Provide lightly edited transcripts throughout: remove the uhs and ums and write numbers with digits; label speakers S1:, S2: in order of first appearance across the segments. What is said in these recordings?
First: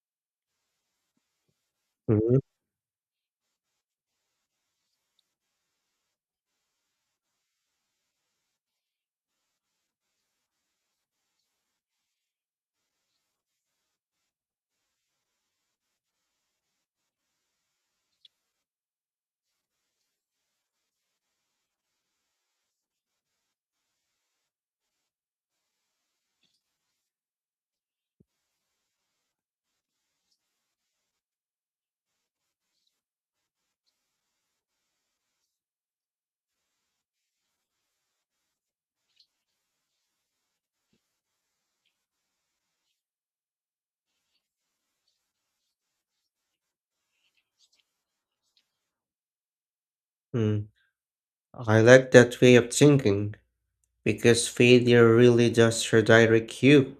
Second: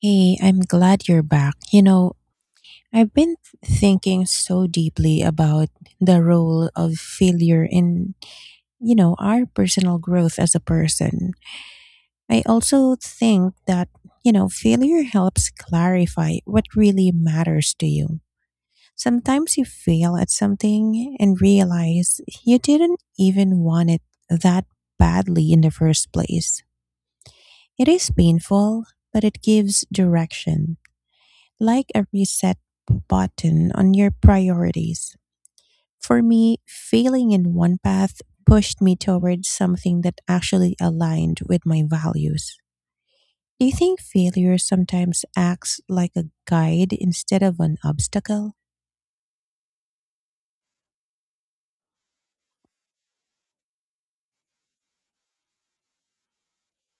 S1: Hey, I'm glad you're back. I've been thinking so deeply about the role of failure in, our personal growth as a person. I also think that failure helps clarify what really matters to you. Sometimes you fail at something and realize you didn't even want it that badly in the first place. It is painful, but it gives direction like a reset button on your priorities. For me, failing in one path pushed me towards something that actually aligned with my values. Do you think failure sometimes acts like a guide instead of an obstacle?
S2: Mhm. I like that way of thinking because failure really does redirect you.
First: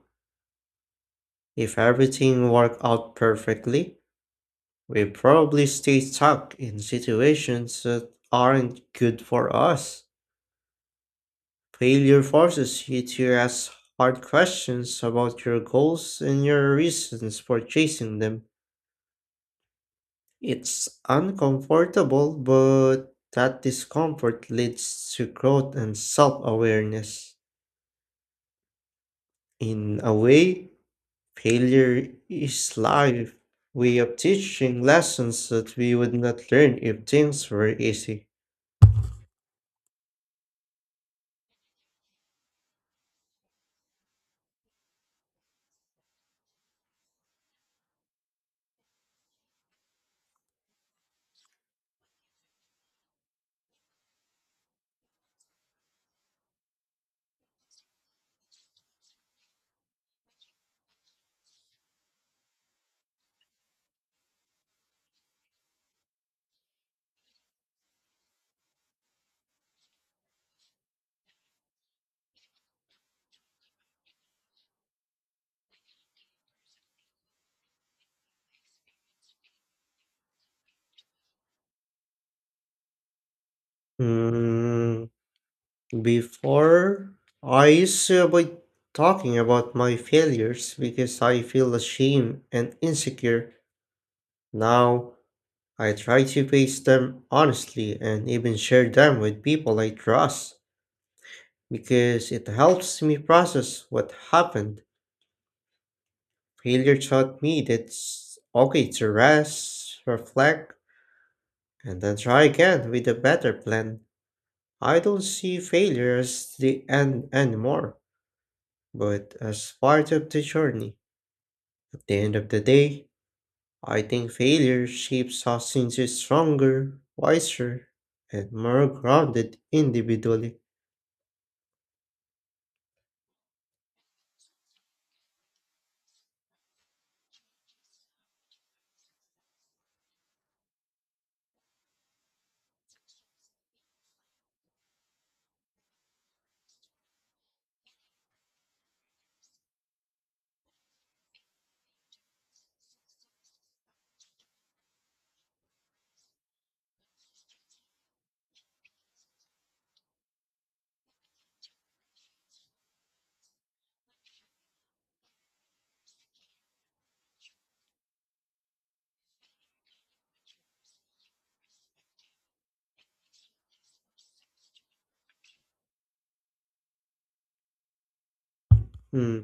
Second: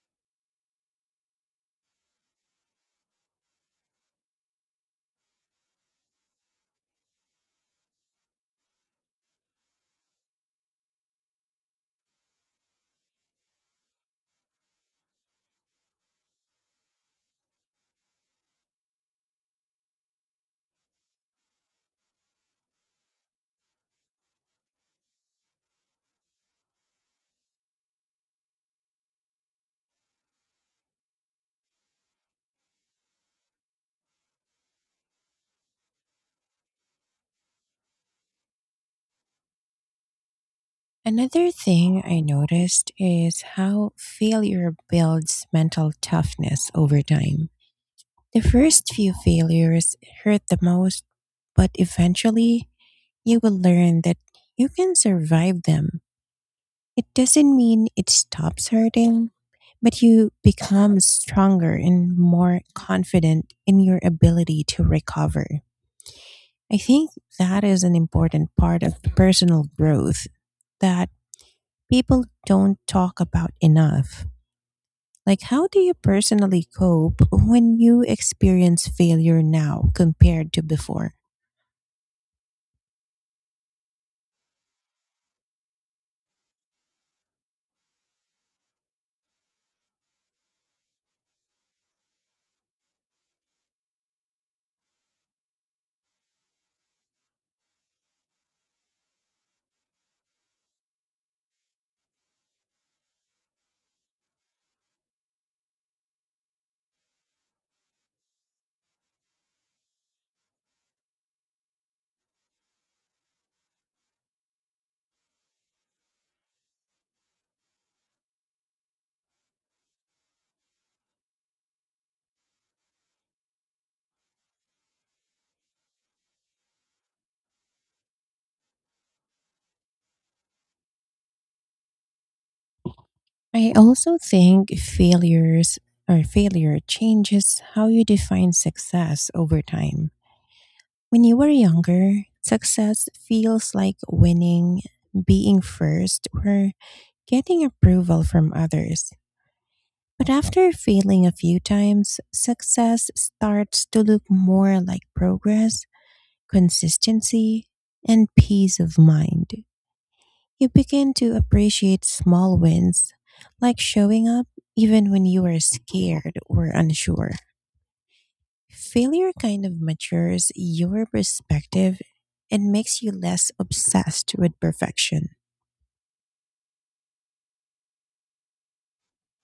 S2: If everything worked out perfectly, we probably stay stuck in situations that aren't good for us. Failure forces you to ask hard questions about your goals and your reasons for chasing them. It's uncomfortable, but that discomfort leads to growth and self awareness. In a way, failure is life way of teaching lessons that we would not learn if things were easy.
S1: Another thing I noticed is how failure builds mental toughness over time. The first few failures hurt the most, but eventually you will learn that you can survive them. It doesn't mean it stops hurting, but you become stronger and more confident in your ability to recover. I think that is an important part of personal growth that people don't talk about enough. Like, how do you personally cope when you experience failure now compared to before?
S2: Mm, before, I used to avoid talking about my failures because I feel ashamed and insecure. Now, I try to face them honestly and even share them with people I trust because it helps me process what happened. Failure taught me that it's okay to rest, reflect, and then try again with a better plan. I don't see failure as the end anymore, but as part of the journey. At the end of the day, I think failure shapes us into stronger, wiser, and more grounded individually.
S1: I also think failure changes how you define success over time. When you were younger, success feels like winning, being first, or getting approval from others. But after failing a few times, success starts to look more like progress, consistency, and peace of mind. You begin to appreciate small wins, like showing up even when you are scared or unsure. Failure kind of matures your perspective and makes you less obsessed with perfection.
S2: Hmm,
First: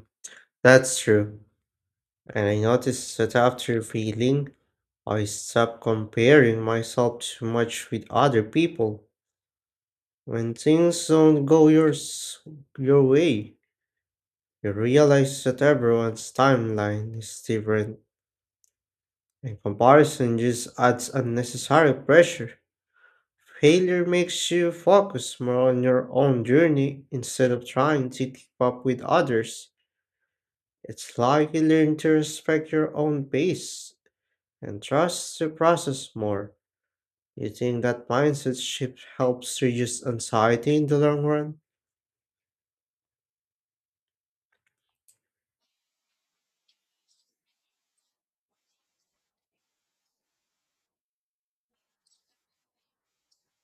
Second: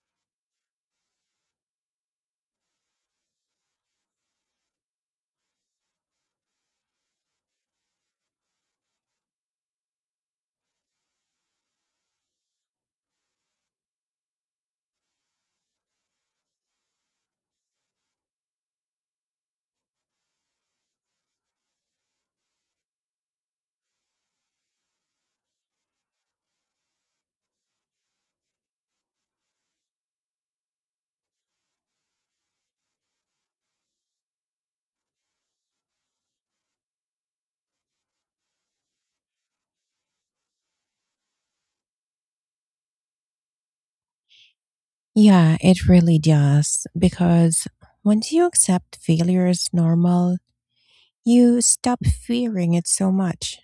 S2: that's true. And I noticed that after failing, I stopped comparing myself too much with other people. When things don't go your way, you realize that everyone's timeline is different, and comparison just adds unnecessary pressure. Failure makes you focus more on your own journey instead of trying to keep up with others. It's like you learn to respect your own pace and trust the process more. You think that mindset shift helps reduce anxiety in the long run?
S1: Yeah, it really does. Because once you accept failure as normal, you stop fearing it so much.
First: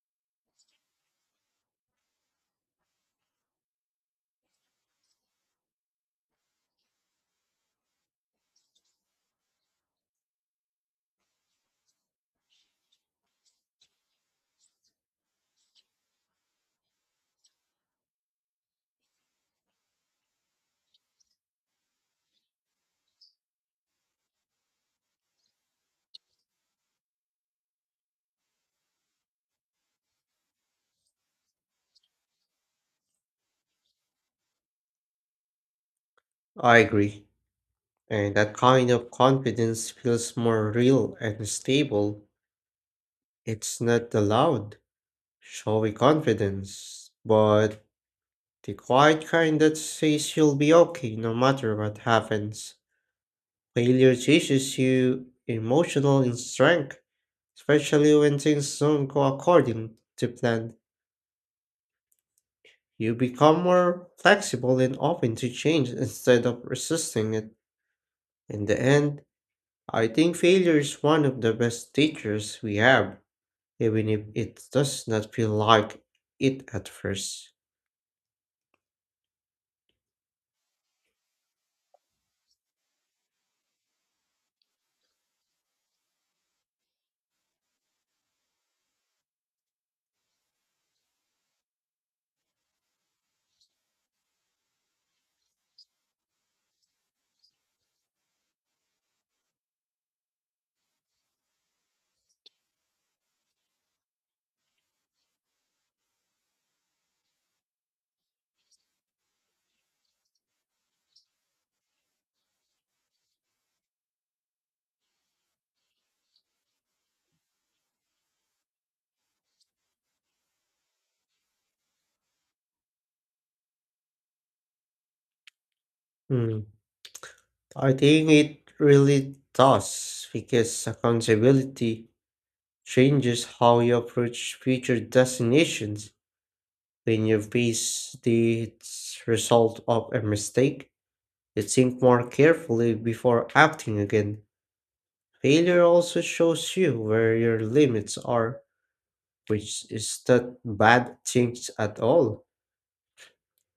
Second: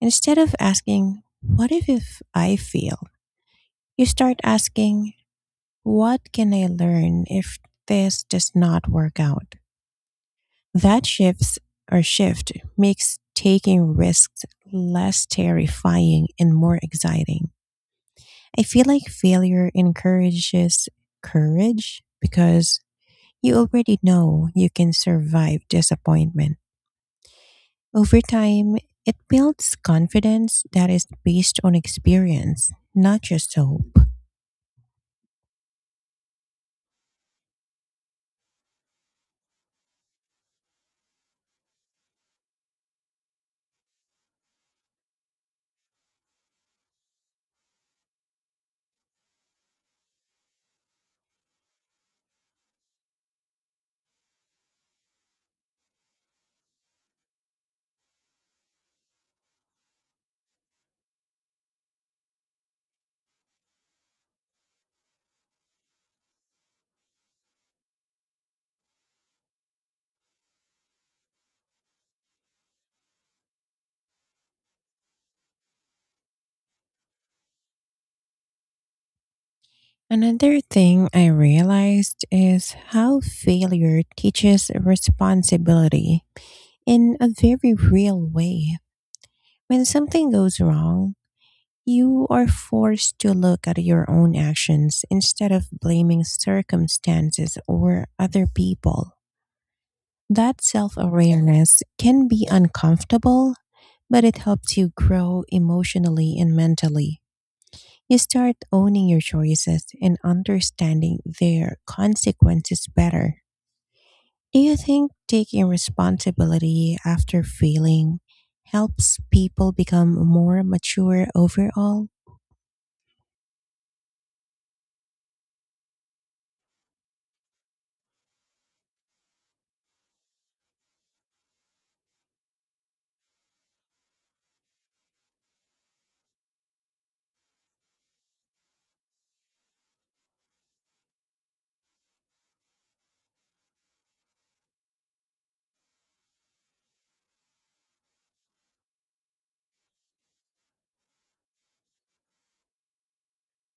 S1: Instead of asking, what if I fail? You start asking, what can I learn if this does not work out? That shift makes taking risks less terrifying and more exciting. I feel like failure encourages courage because you already know you can survive disappointment. Over time, it builds confidence that is based on experience, not just hope.
S2: I agree. And that kind of confidence feels more real and stable. It's not the loud, showy confidence, but the quiet kind that says you'll be okay no matter what happens. Failure teaches you emotional strength, especially when things don't go according to plan. You become more flexible and open to change instead of resisting it. In the end, I think failure is one of the best teachers we have, even if it does not feel like it at first.
S1: Another thing I realized is how failure teaches responsibility in a very real way. When something goes wrong, you are forced to look at your own actions instead of blaming circumstances or other people. That self awareness can be uncomfortable, but it helps you grow emotionally and mentally. You start owning your choices and understanding their consequences better. Do you think taking responsibility after failing helps people become more mature overall?
S2: Hmm. I think it really does because accountability changes how you approach future destinations. When you base the result of a mistake, you think more carefully before acting again. Failure also shows you where your limits are, which is not bad things at all.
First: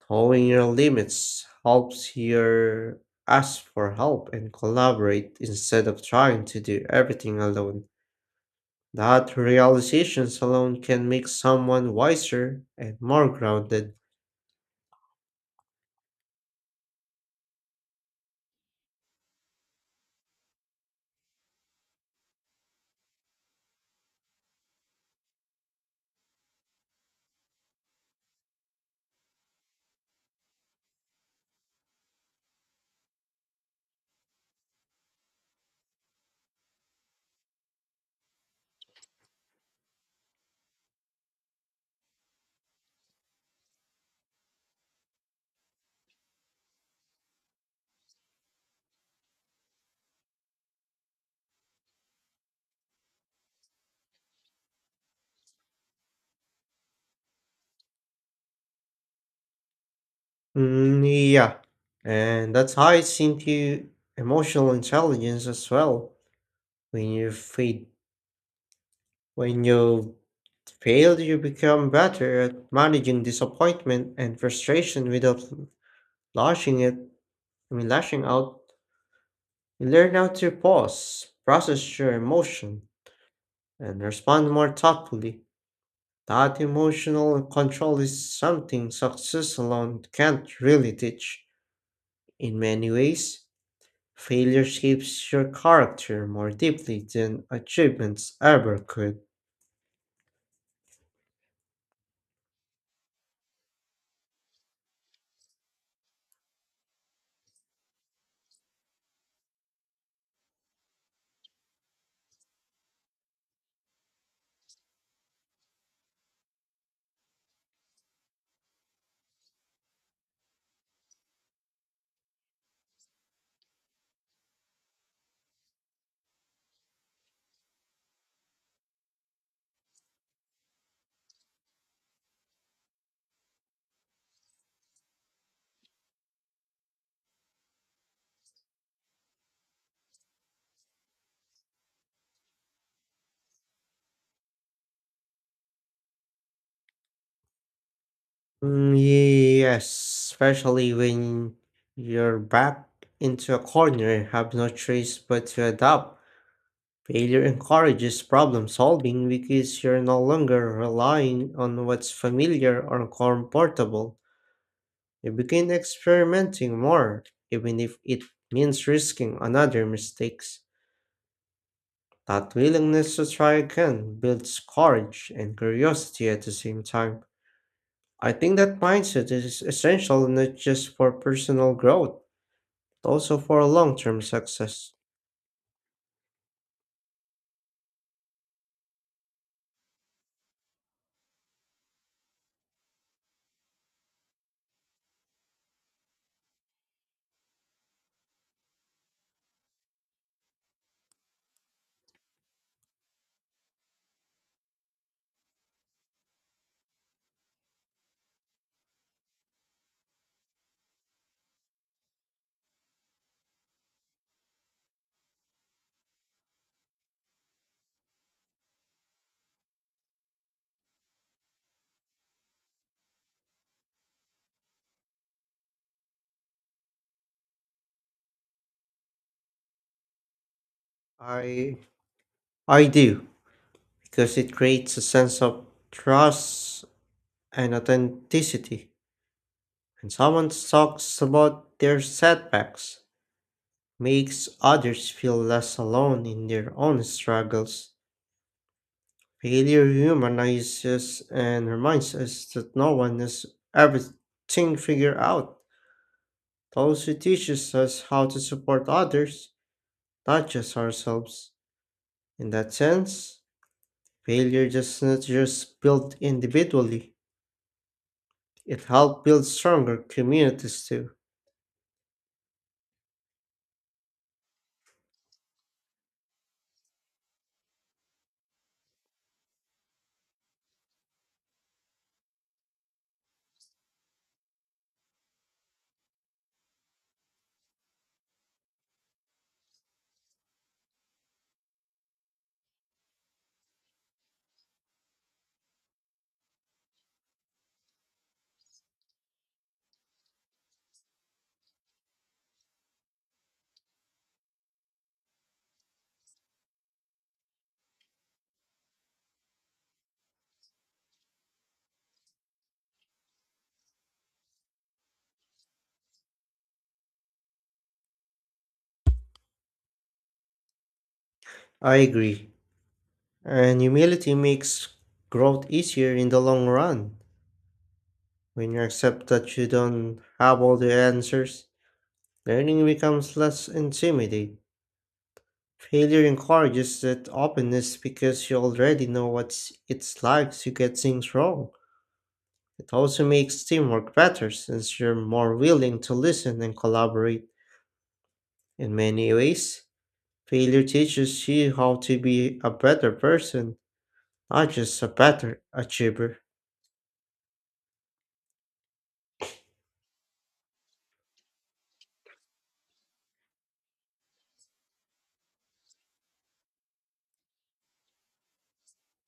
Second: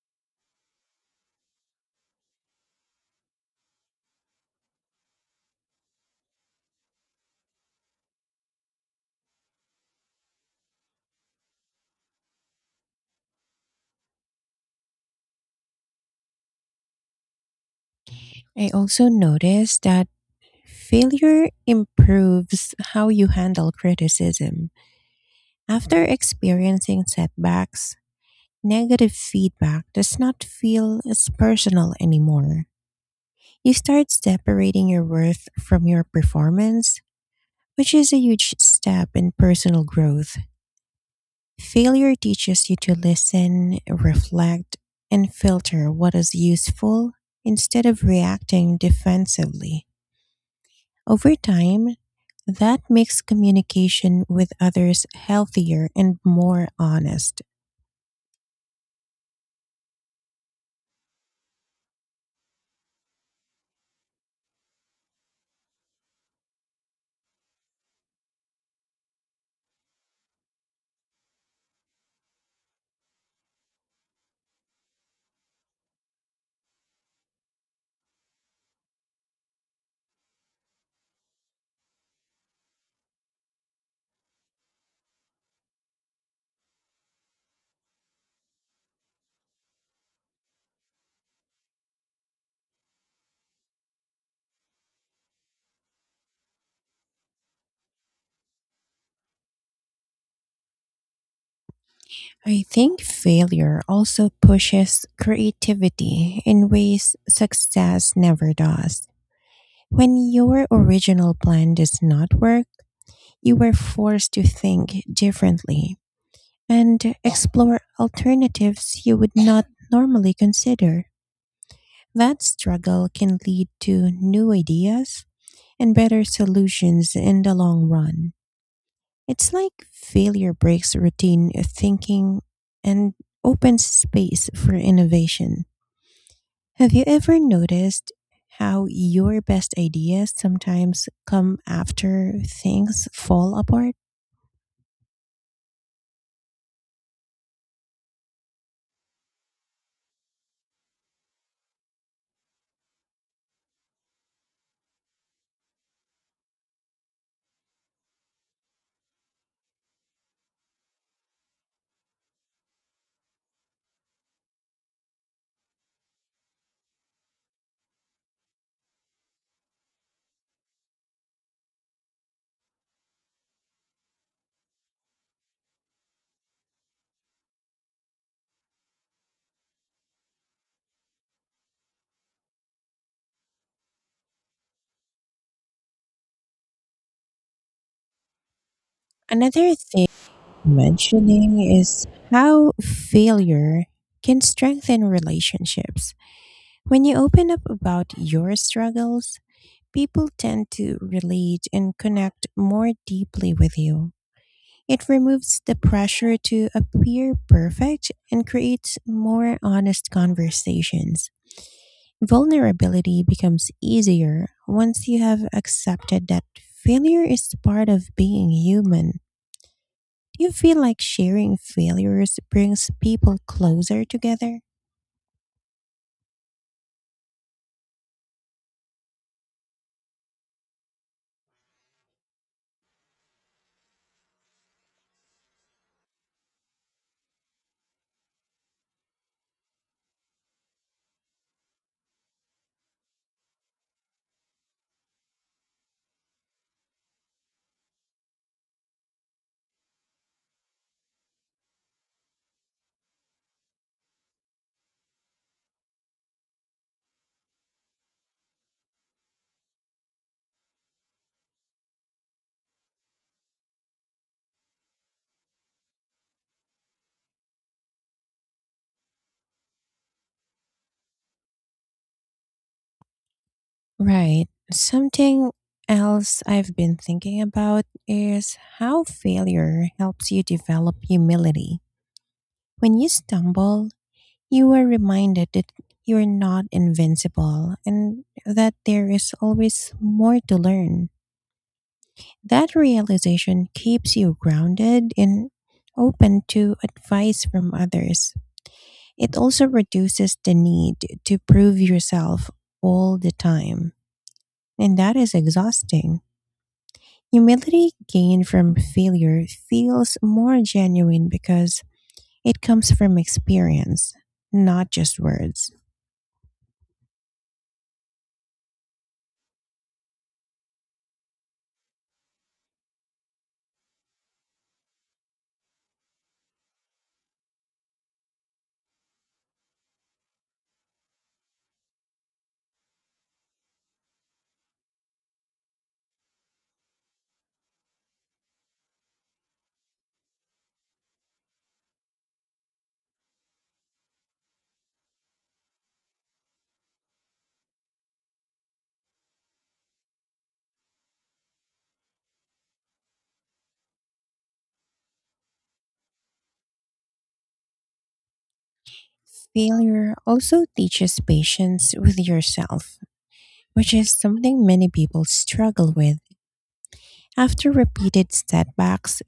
S2: Knowing your limits helps your ask for help and collaborate instead of trying to do everything alone. That realizations alone can make someone wiser and more grounded.
S1: I also noticed that failure improves how you handle criticism. After experiencing setbacks, negative feedback does not feel as personal anymore. You start separating your worth from your performance, which is a huge step in personal growth. Failure teaches you to listen, reflect, and filter what is useful instead of reacting defensively. Over time, that makes communication with others healthier and more honest.
S2: Mm, yeah, and that ties into emotional intelligence as well. When you feed, when you fail, you become better at managing disappointment and frustration without lashing it. I mean, lashing out. You learn how to pause, process your emotion, and respond more thoughtfully. That emotional control is something success alone can't really teach. In many ways, failure shapes your character more deeply than achievements ever could.
S1: I think failure also pushes creativity in ways success never does. When your original plan does not work, you were forced to think differently and explore alternatives you would not normally consider. That struggle can lead to new ideas and better solutions in the long run. It's like failure breaks routine thinking and opens space for innovation. Have you ever noticed how your best ideas sometimes come after things fall apart?
S2: Mm, yes, especially when you're back into a corner and have no choice but to adapt. Failure encourages problem solving because you're no longer relying on what's familiar or comfortable. You begin experimenting more, even if it means risking another mistakes. That willingness to try again builds courage and curiosity at the same time. I think that mindset is essential not just for personal growth, but also for long-term success.
S1: Another mentioning is how failure can strengthen relationships. When you open up about your struggles, people tend to relate and connect more deeply with you. It removes the pressure to appear perfect and creates more honest conversations. Vulnerability becomes easier once you have accepted that failure is part of being human. Do you feel like sharing failures brings people closer together?
S2: I I do because it creates a sense of trust and authenticity. When someone talks about their setbacks, makes others feel less alone in their own struggles. Failure humanizes and reminds us that no one has everything figured out. It also teaches us how to support others, not just ourselves. In that sense, failure does not just build individually, it helps build stronger communities too.
S1: Right. Something else I've been thinking about is how failure helps you develop humility. When you stumble, you are reminded that you're not invincible and that there is always more to learn. That realization keeps you grounded and open to advice from others. It also reduces the need to prove yourself all the time, and that is exhausting. Humility gained from failure feels more genuine because it comes from experience, not just words.
S2: I agree. And humility makes growth easier in the long run. When you accept that you don't have all the answers, learning becomes less intimidating. Failure encourages that openness because you already know what it's like to get things wrong. It also makes teamwork better since you're more willing to listen and collaborate. In many ways, failure teaches you how to be a better person, not just a better achiever.
S1: Failure also teaches patience with yourself, which is something many people struggle with. After repeated setbacks,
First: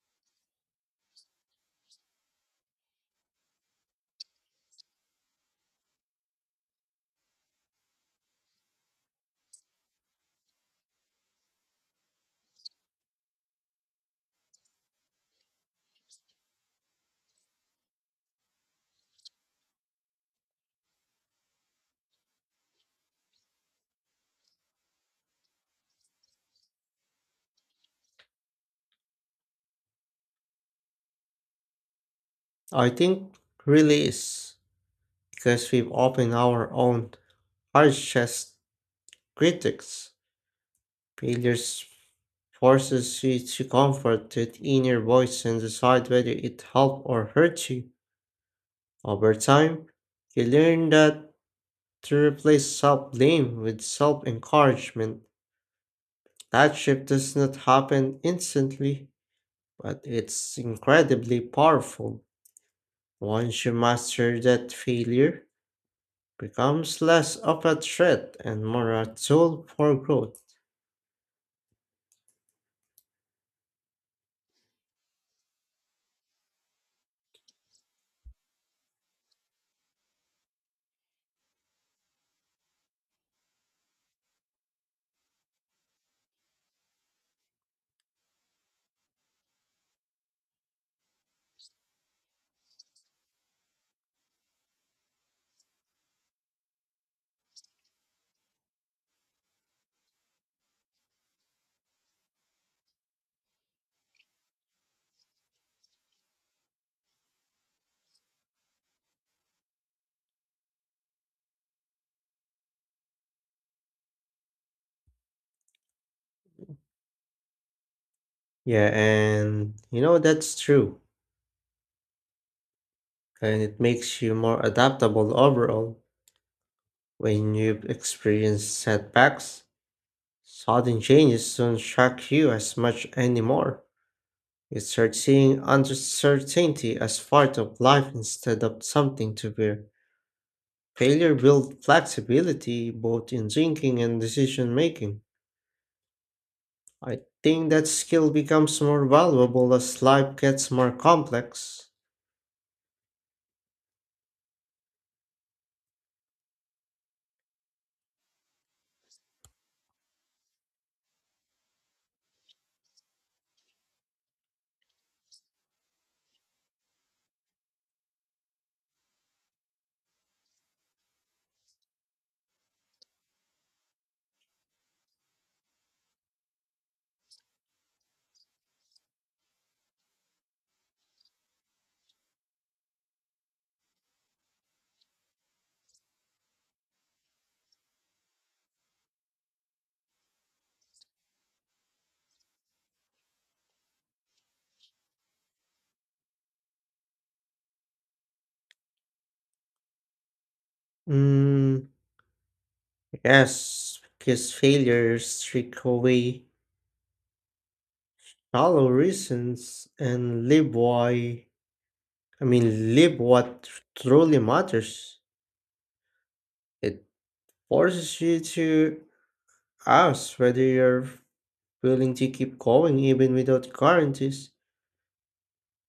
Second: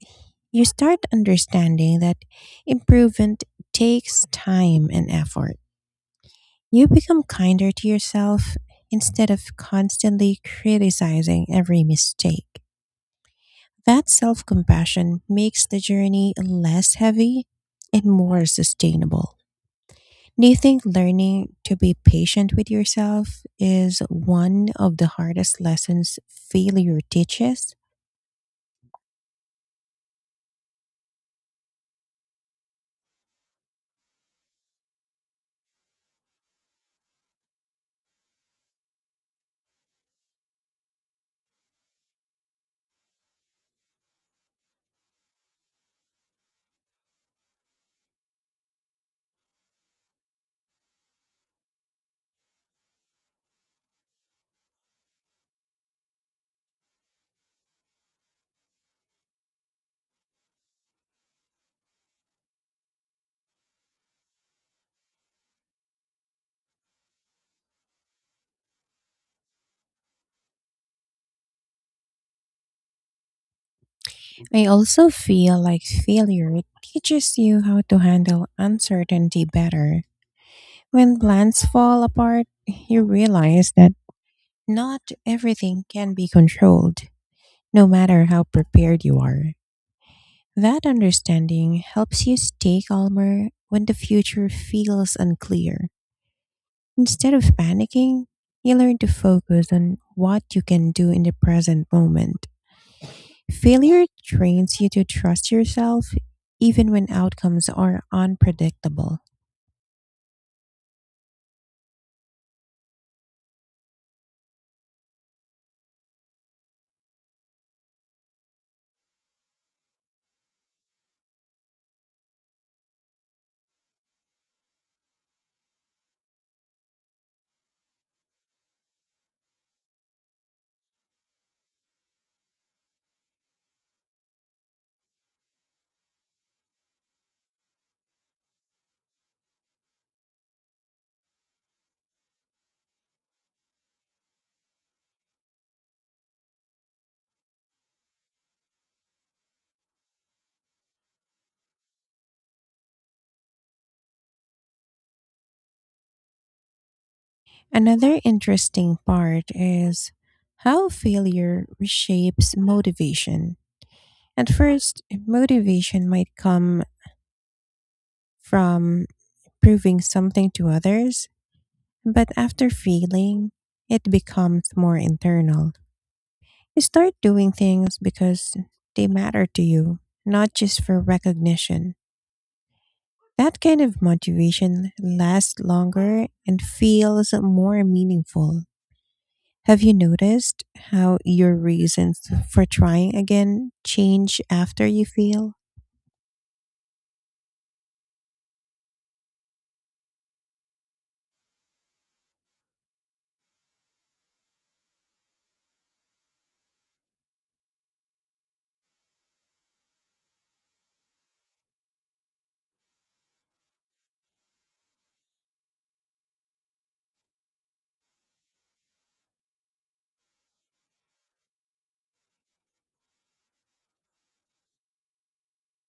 S1: you start understanding that improvement takes time and effort. You become kinder to yourself instead of constantly criticizing every mistake. That self compassion makes the journey less heavy and more sustainable. Do you think learning to be patient with yourself is one of the hardest lessons failure teaches?
S2: I think really is because we've often our own hard chest. Critics. Failures forces you to comfort that inner voice and decide whether it helped or hurt you. Over time, you learn that to replace self-blame with self-encouragement. That shift does not happen instantly, but it's incredibly powerful. Once you master that failure, becomes less of a threat and more a tool for growth.
S1: I also feel like failure teaches you how to handle uncertainty better. When plans fall apart, you realize that not everything can be controlled, no matter how prepared you are. That understanding helps you stay calmer when the future feels unclear. Instead of panicking, you learn to focus on what you can do in the present moment. Failure trains you to trust yourself even when outcomes are unpredictable.
S2: Yeah, and you know that's true. And it makes you more adaptable overall when you experience setbacks. Sudden changes don't shock you as much anymore. You start seeing uncertainty as part of life instead of something to fear. Failure builds flexibility both in thinking and decision making. I think that skill becomes more valuable as life gets more complex.
S1: Another interesting part is how failure reshapes motivation. At first, motivation might come from proving something to others, but after failing, it becomes more internal. You start doing things because they matter to you, not just for recognition. That kind of motivation lasts longer and feels more meaningful. Have you noticed how your reasons for trying again change after you fail?
S2: Mm, yes, because failures strip away hollow reasons and live why, I mean, live what truly matters. It forces you to ask whether you're willing to keep going even without guarantees.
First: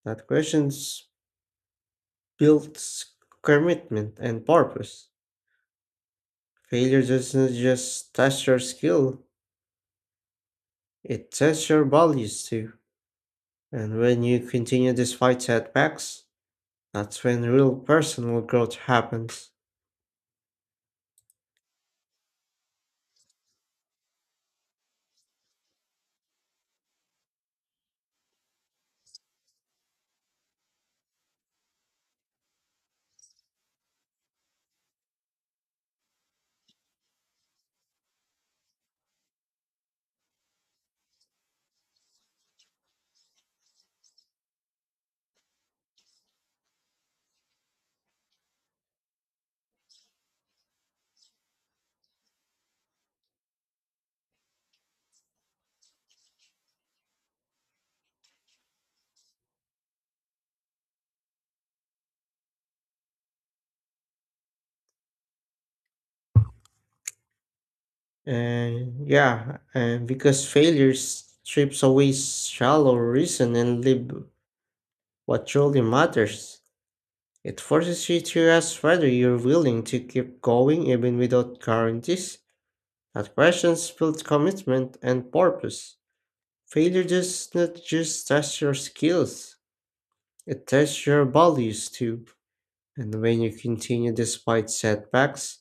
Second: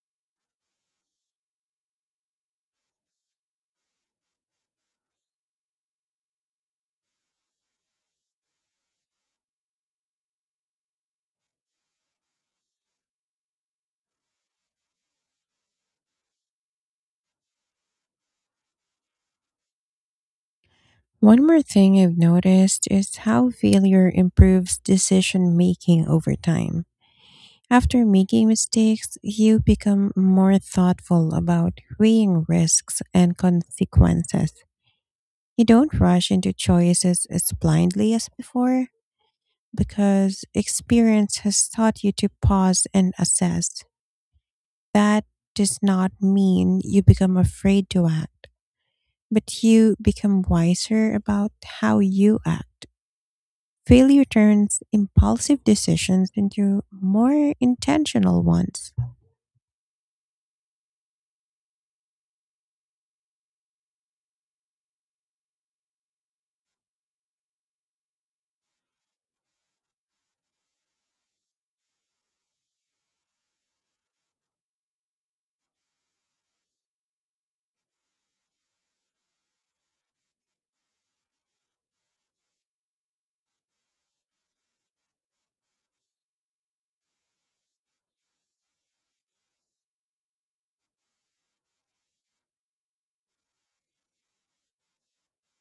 S2: That questions builds commitment and purpose. Failure doesn't just test your skill, it tests your values too. And when you continue despite setbacks, that's when real personal growth happens.
S1: One more thing I've noticed is how failure improves decision making over time. After making mistakes, you become more thoughtful about weighing risks and consequences. You don't rush into choices as blindly as before because experience has taught you to pause and assess. That does not mean you become afraid to act, but you become wiser about how you act. Failure turns impulsive decisions into more intentional ones.
S2: And yeah, and because failure strips away shallow reason and live what truly matters, it forces you to ask whether you're willing to keep going even without guarantees. That questions build commitment and purpose. Failure does not just test your skills, it tests your values too. And when you continue despite setbacks,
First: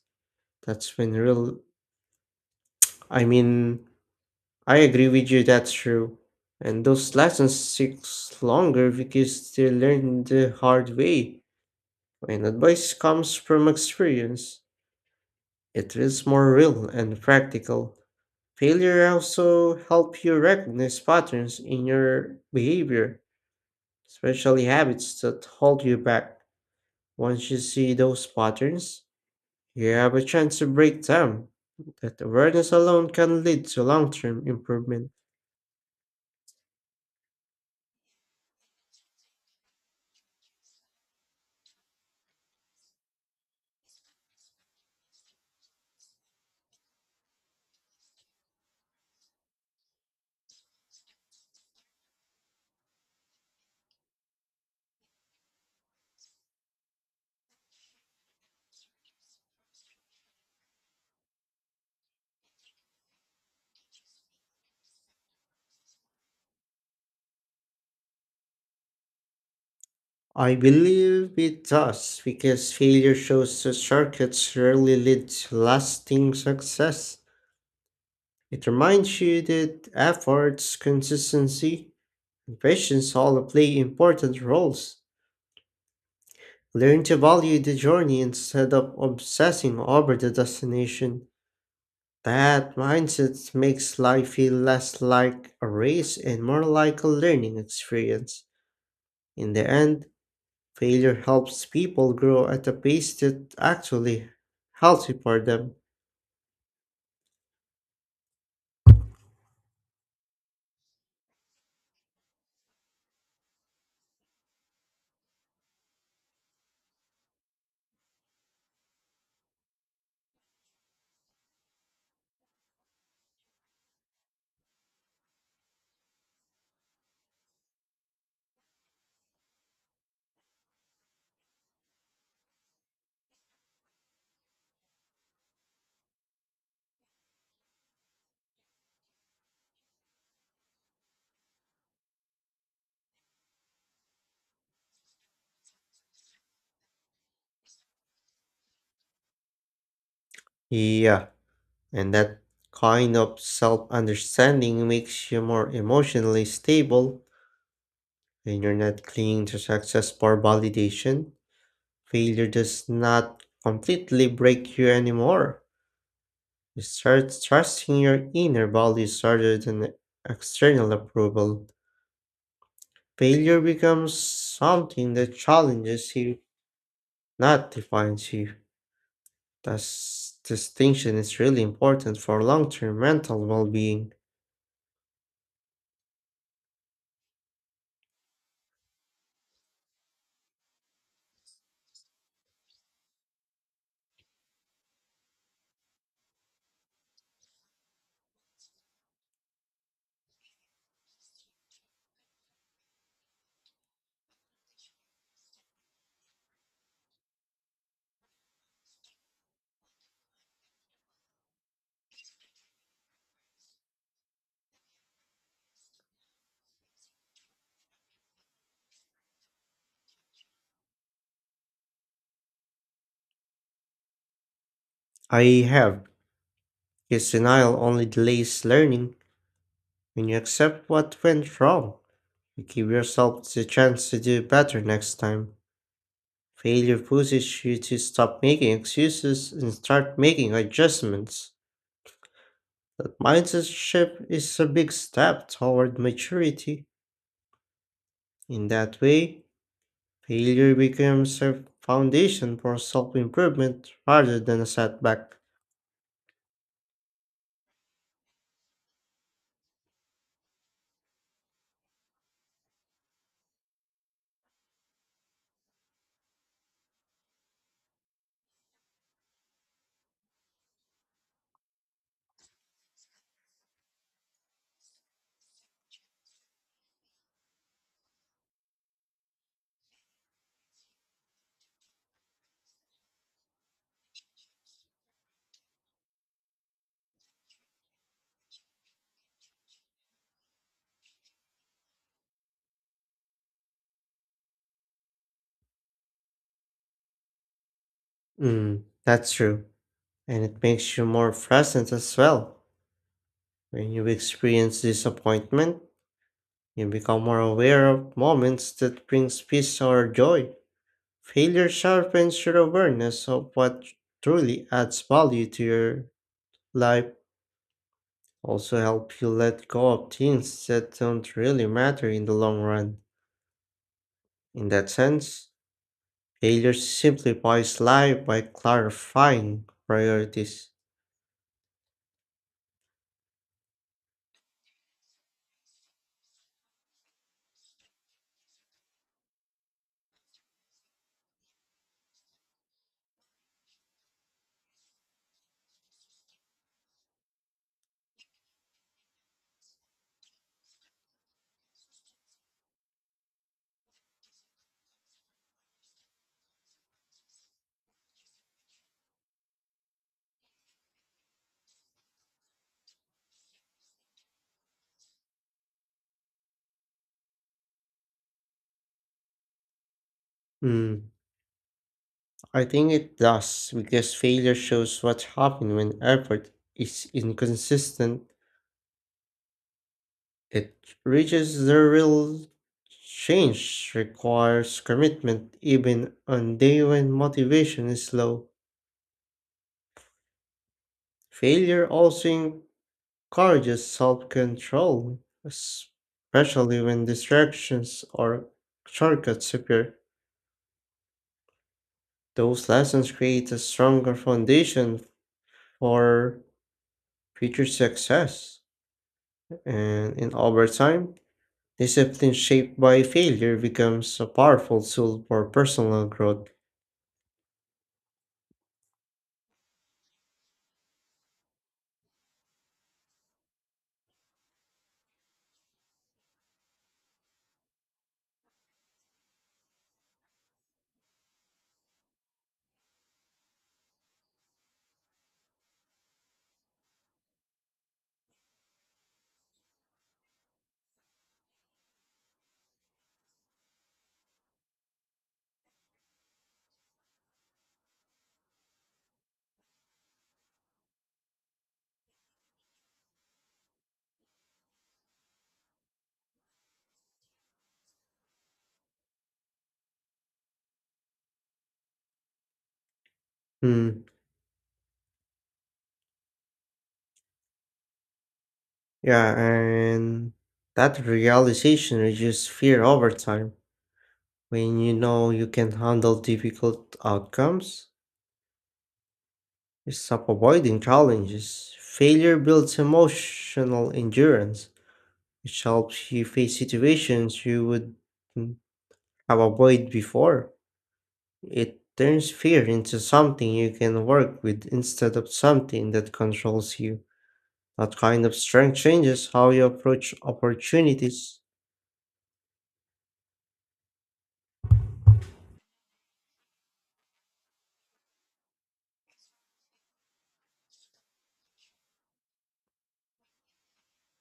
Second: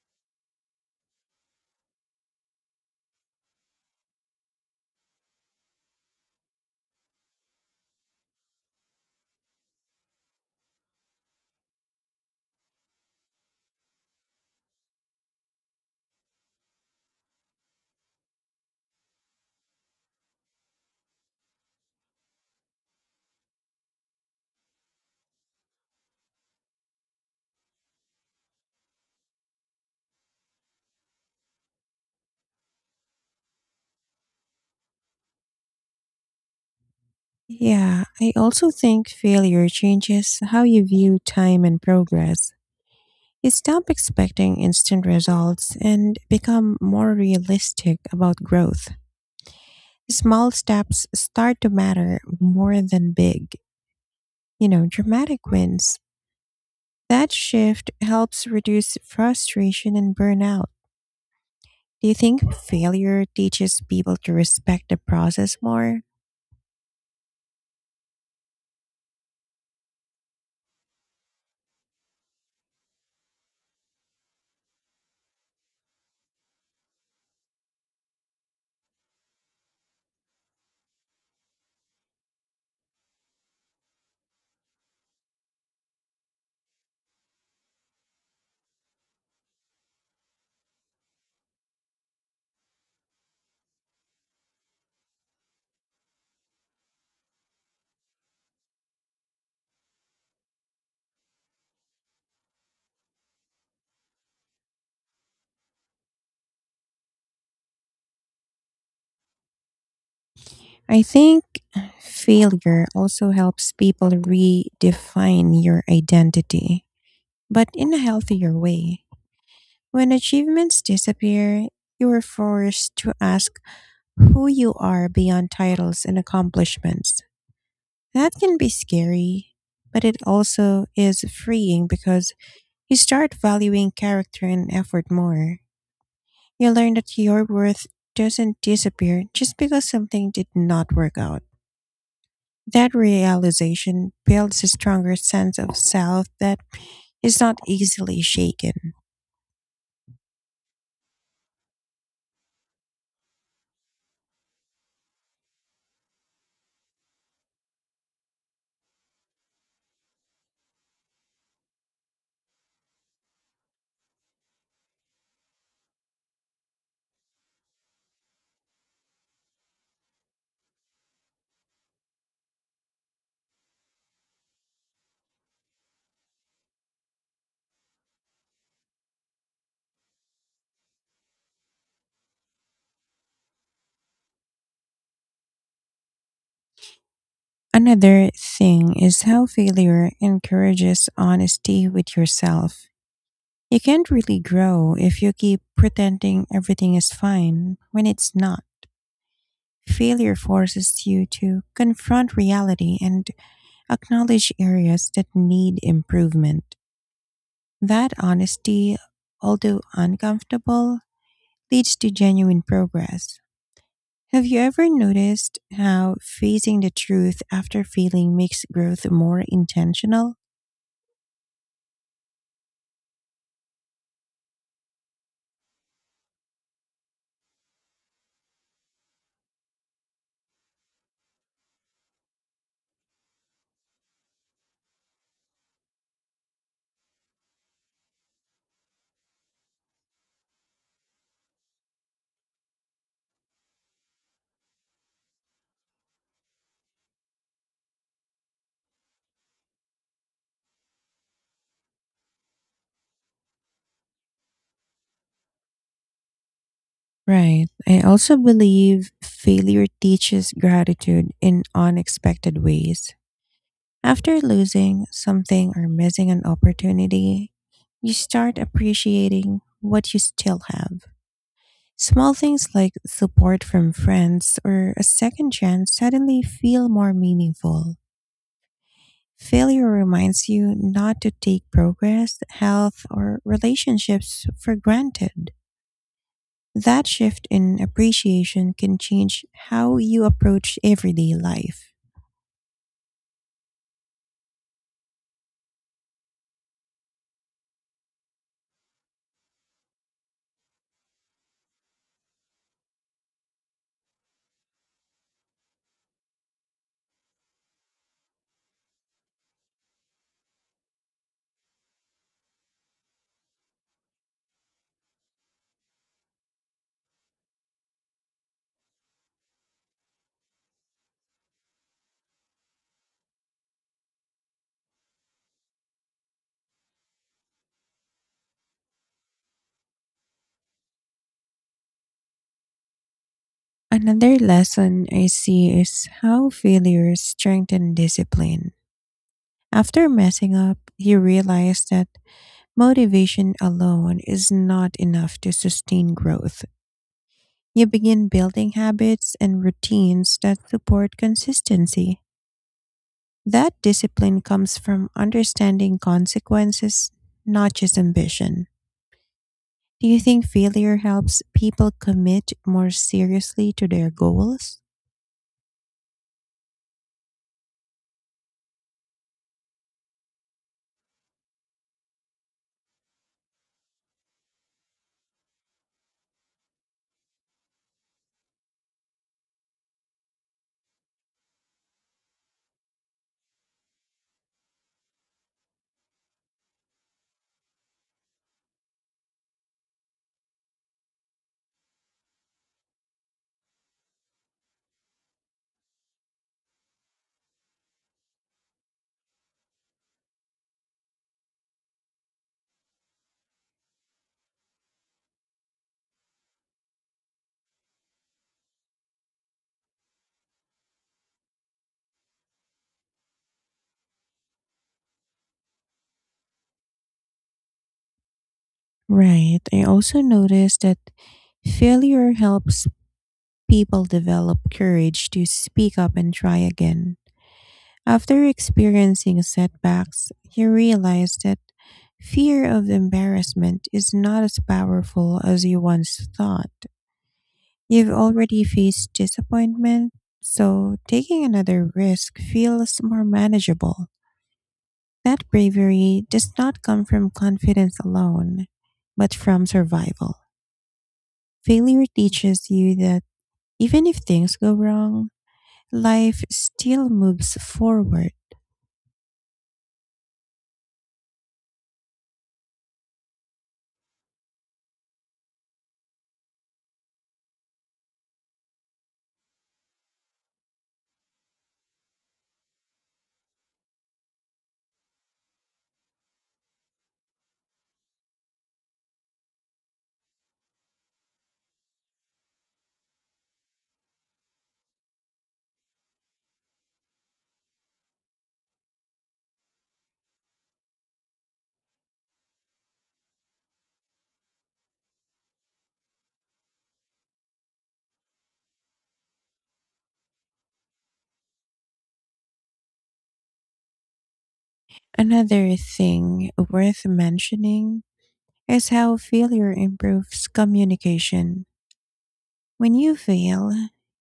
S2: that's when real I mean, I agree with you, that's true. And those lessons sticks longer because they learned the hard way. When advice comes from experience, it feels more real and practical. Failure also help you recognize patterns in your behavior, especially habits that hold you back. Once you see those patterns, you have a chance to break them. That awareness alone can lead to long term improvement.
S1: Yeah, I also think failure changes how you view time and progress. You stop expecting instant results and become more realistic about growth. Small steps start to matter more than big, dramatic wins. That shift helps reduce frustration and burnout. Do you think failure teaches people to respect the process more?
S2: I believe it does because failure shows that shortcuts rarely lead to lasting success. It reminds you that efforts, consistency, and patience all play important roles. Learn to value the journey instead of obsessing over the destination. That mindset makes life feel less like a race and more like a learning experience. In the end, failure helps people grow at a pace that actually healthy for them.
S1: I think failure also helps people redefine your identity, but in a healthier way. When achievements disappear, you are forced to ask who you are beyond titles and accomplishments. That can be scary, but it also is freeing because you start valuing character and effort more. You learn that your worth doesn't disappear just because something did not work out. That realization builds a stronger sense of self that is not easily shaken.
S2: Yeah, and that kind of self-understanding makes you more emotionally stable when you're not clinging to success for validation. Failure does not completely break you anymore. You start trusting your inner values rather than external approval. Failure becomes something that challenges you, not defines you. This distinction is really important for long term mental well being.
S1: Another thing is how failure encourages honesty with yourself. You can't really grow if you keep pretending everything is fine when it's not. Failure forces you to confront reality and acknowledge areas that need improvement. That honesty, although uncomfortable, leads to genuine progress. Have you ever noticed how facing the truth after failing makes growth more intentional?
S2: I have. Because denial only delays learning. When you accept what went wrong, you give yourself the chance to do better next time. Failure pushes you to stop making excuses and start making adjustments. That mindset shift is a big step toward maturity. In that way, failure becomes a foundation for self improvement rather than a setback.
S1: Right. I also believe failure teaches gratitude in unexpected ways. After losing something or missing an opportunity, you start appreciating what you still have. Small things like support from friends or a second chance suddenly feel more meaningful. Failure reminds you not to take progress, health, or relationships for granted. That shift in appreciation can change how you approach everyday life.
S2: Mm, that's true. And it makes you more present as well. When you experience disappointment, you become more aware of moments that brings peace or joy. Failure sharpens your awareness of what truly adds value to your life. Also help you let go of things that don't really matter in the long run. In that sense, failure simplifies life by clarifying priorities.
S1: Another lesson I see is how failures strengthen discipline. After messing up, you realize that motivation alone is not enough to sustain growth. You begin building habits and routines that support consistency. That discipline comes from understanding consequences, not just ambition. Do you think failure helps people commit more seriously to their goals?
S2: Mm, I think it does because failure shows what happens when effort is inconsistent. It reaches the real change requires commitment even on day when motivation is low. Failure also courage is self control, especially when distractions or shortcuts appear. Those lessons create a stronger foundation for future success. And in over time, discipline shaped by failure becomes a powerful tool for personal growth.
S1: Right. I also noticed that failure helps people develop courage to speak up and try again. After experiencing setbacks, you realize that fear of embarrassment is not as powerful as you once thought. You've already faced disappointment, so taking another risk feels more manageable. That bravery does not come from confidence alone, but from survival. Failure teaches you that even if things go wrong, life still moves forward.
S2: Hmm. Yeah, and that realization reduces fear over time. When you know you can handle difficult outcomes, stop avoiding challenges. Failure builds emotional endurance, which helps you face situations you would mm, have avoided before. It turns fear into something you can work with instead of something that controls you. That kind of strength changes how you approach opportunities.
S1: Another thing worth mentioning is how failure improves communication. When you fail,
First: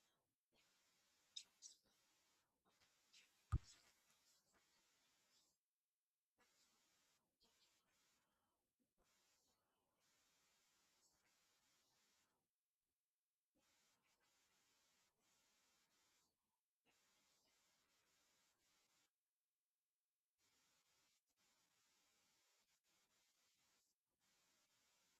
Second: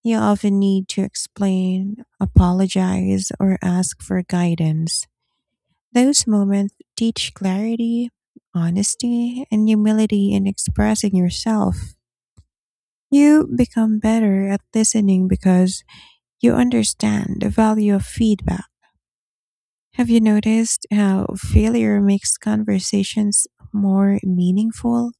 S1: you often need to explain, apologize, or ask for guidance. Those moments teach clarity, honesty, and humility in expressing yourself. You become better at listening because you understand the value of feedback. Have you noticed how failure makes conversations more meaningful?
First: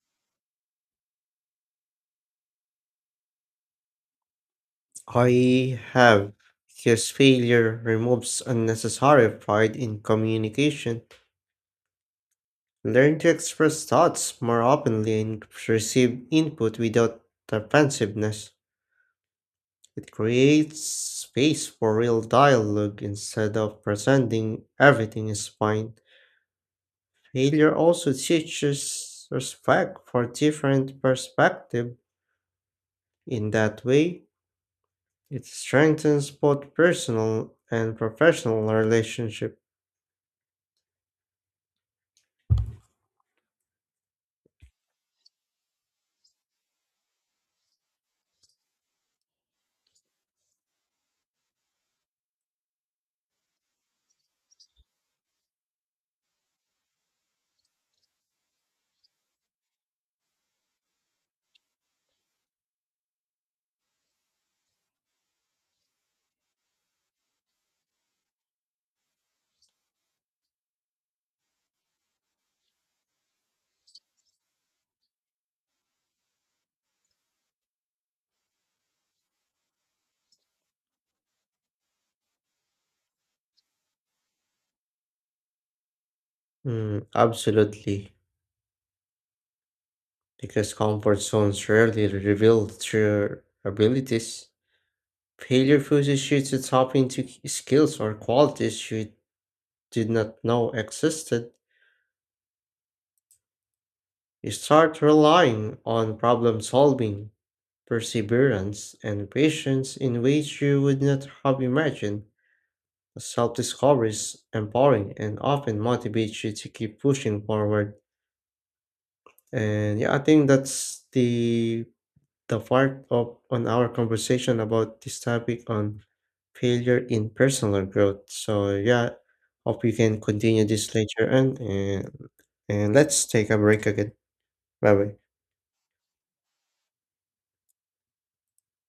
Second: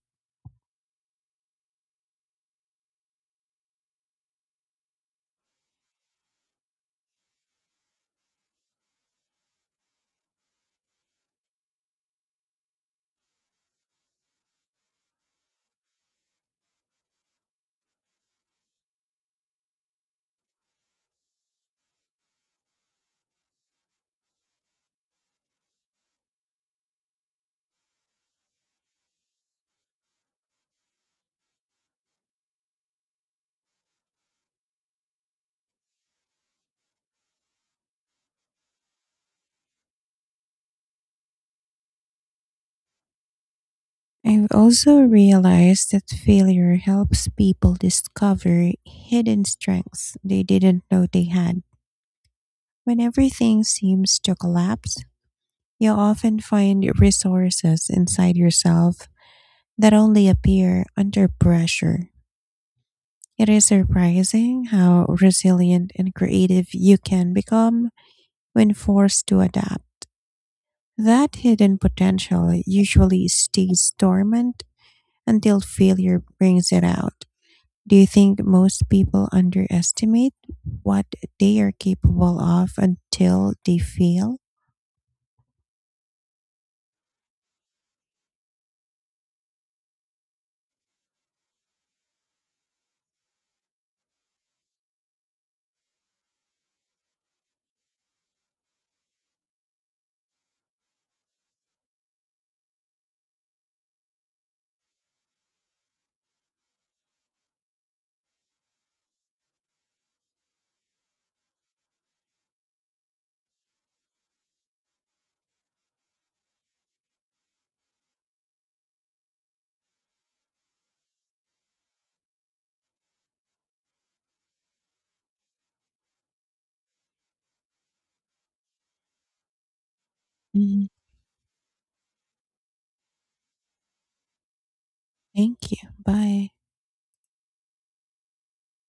S2: I have, because failure removes unnecessary pride in communication. Learn to express thoughts more openly and receive input without defensiveness. It creates space for real dialogue instead of pretending everything is fine. Failure also teaches respect for different perspective. In that way, it strengthens both personal and professional relationship.
S1: I've also realized that failure helps people discover hidden strengths they didn't know they had. When everything seems to collapse, you often find resources inside yourself that only appear under pressure. It is surprising how resilient and creative you can become when forced to adapt. That hidden potential usually stays dormant until failure brings it out. Do you think most people underestimate what they are capable of until they fail?
S2: Mm, absolutely, because comfort zones rarely reveal true abilities. Failure pushes you to tap into skills or qualities you did not know existed. You start relying on problem solving, perseverance, and patience in ways you would not have imagined. Self discovery is empowering and often motivates you to keep pushing forward. And yeah, I think that's the part of on our conversation about this topic on failure in personal growth. So yeah, hope we can continue
S1: Mhm.
S2: this later on and let's take a break again. Bye bye.
S1: Thank you. Bye.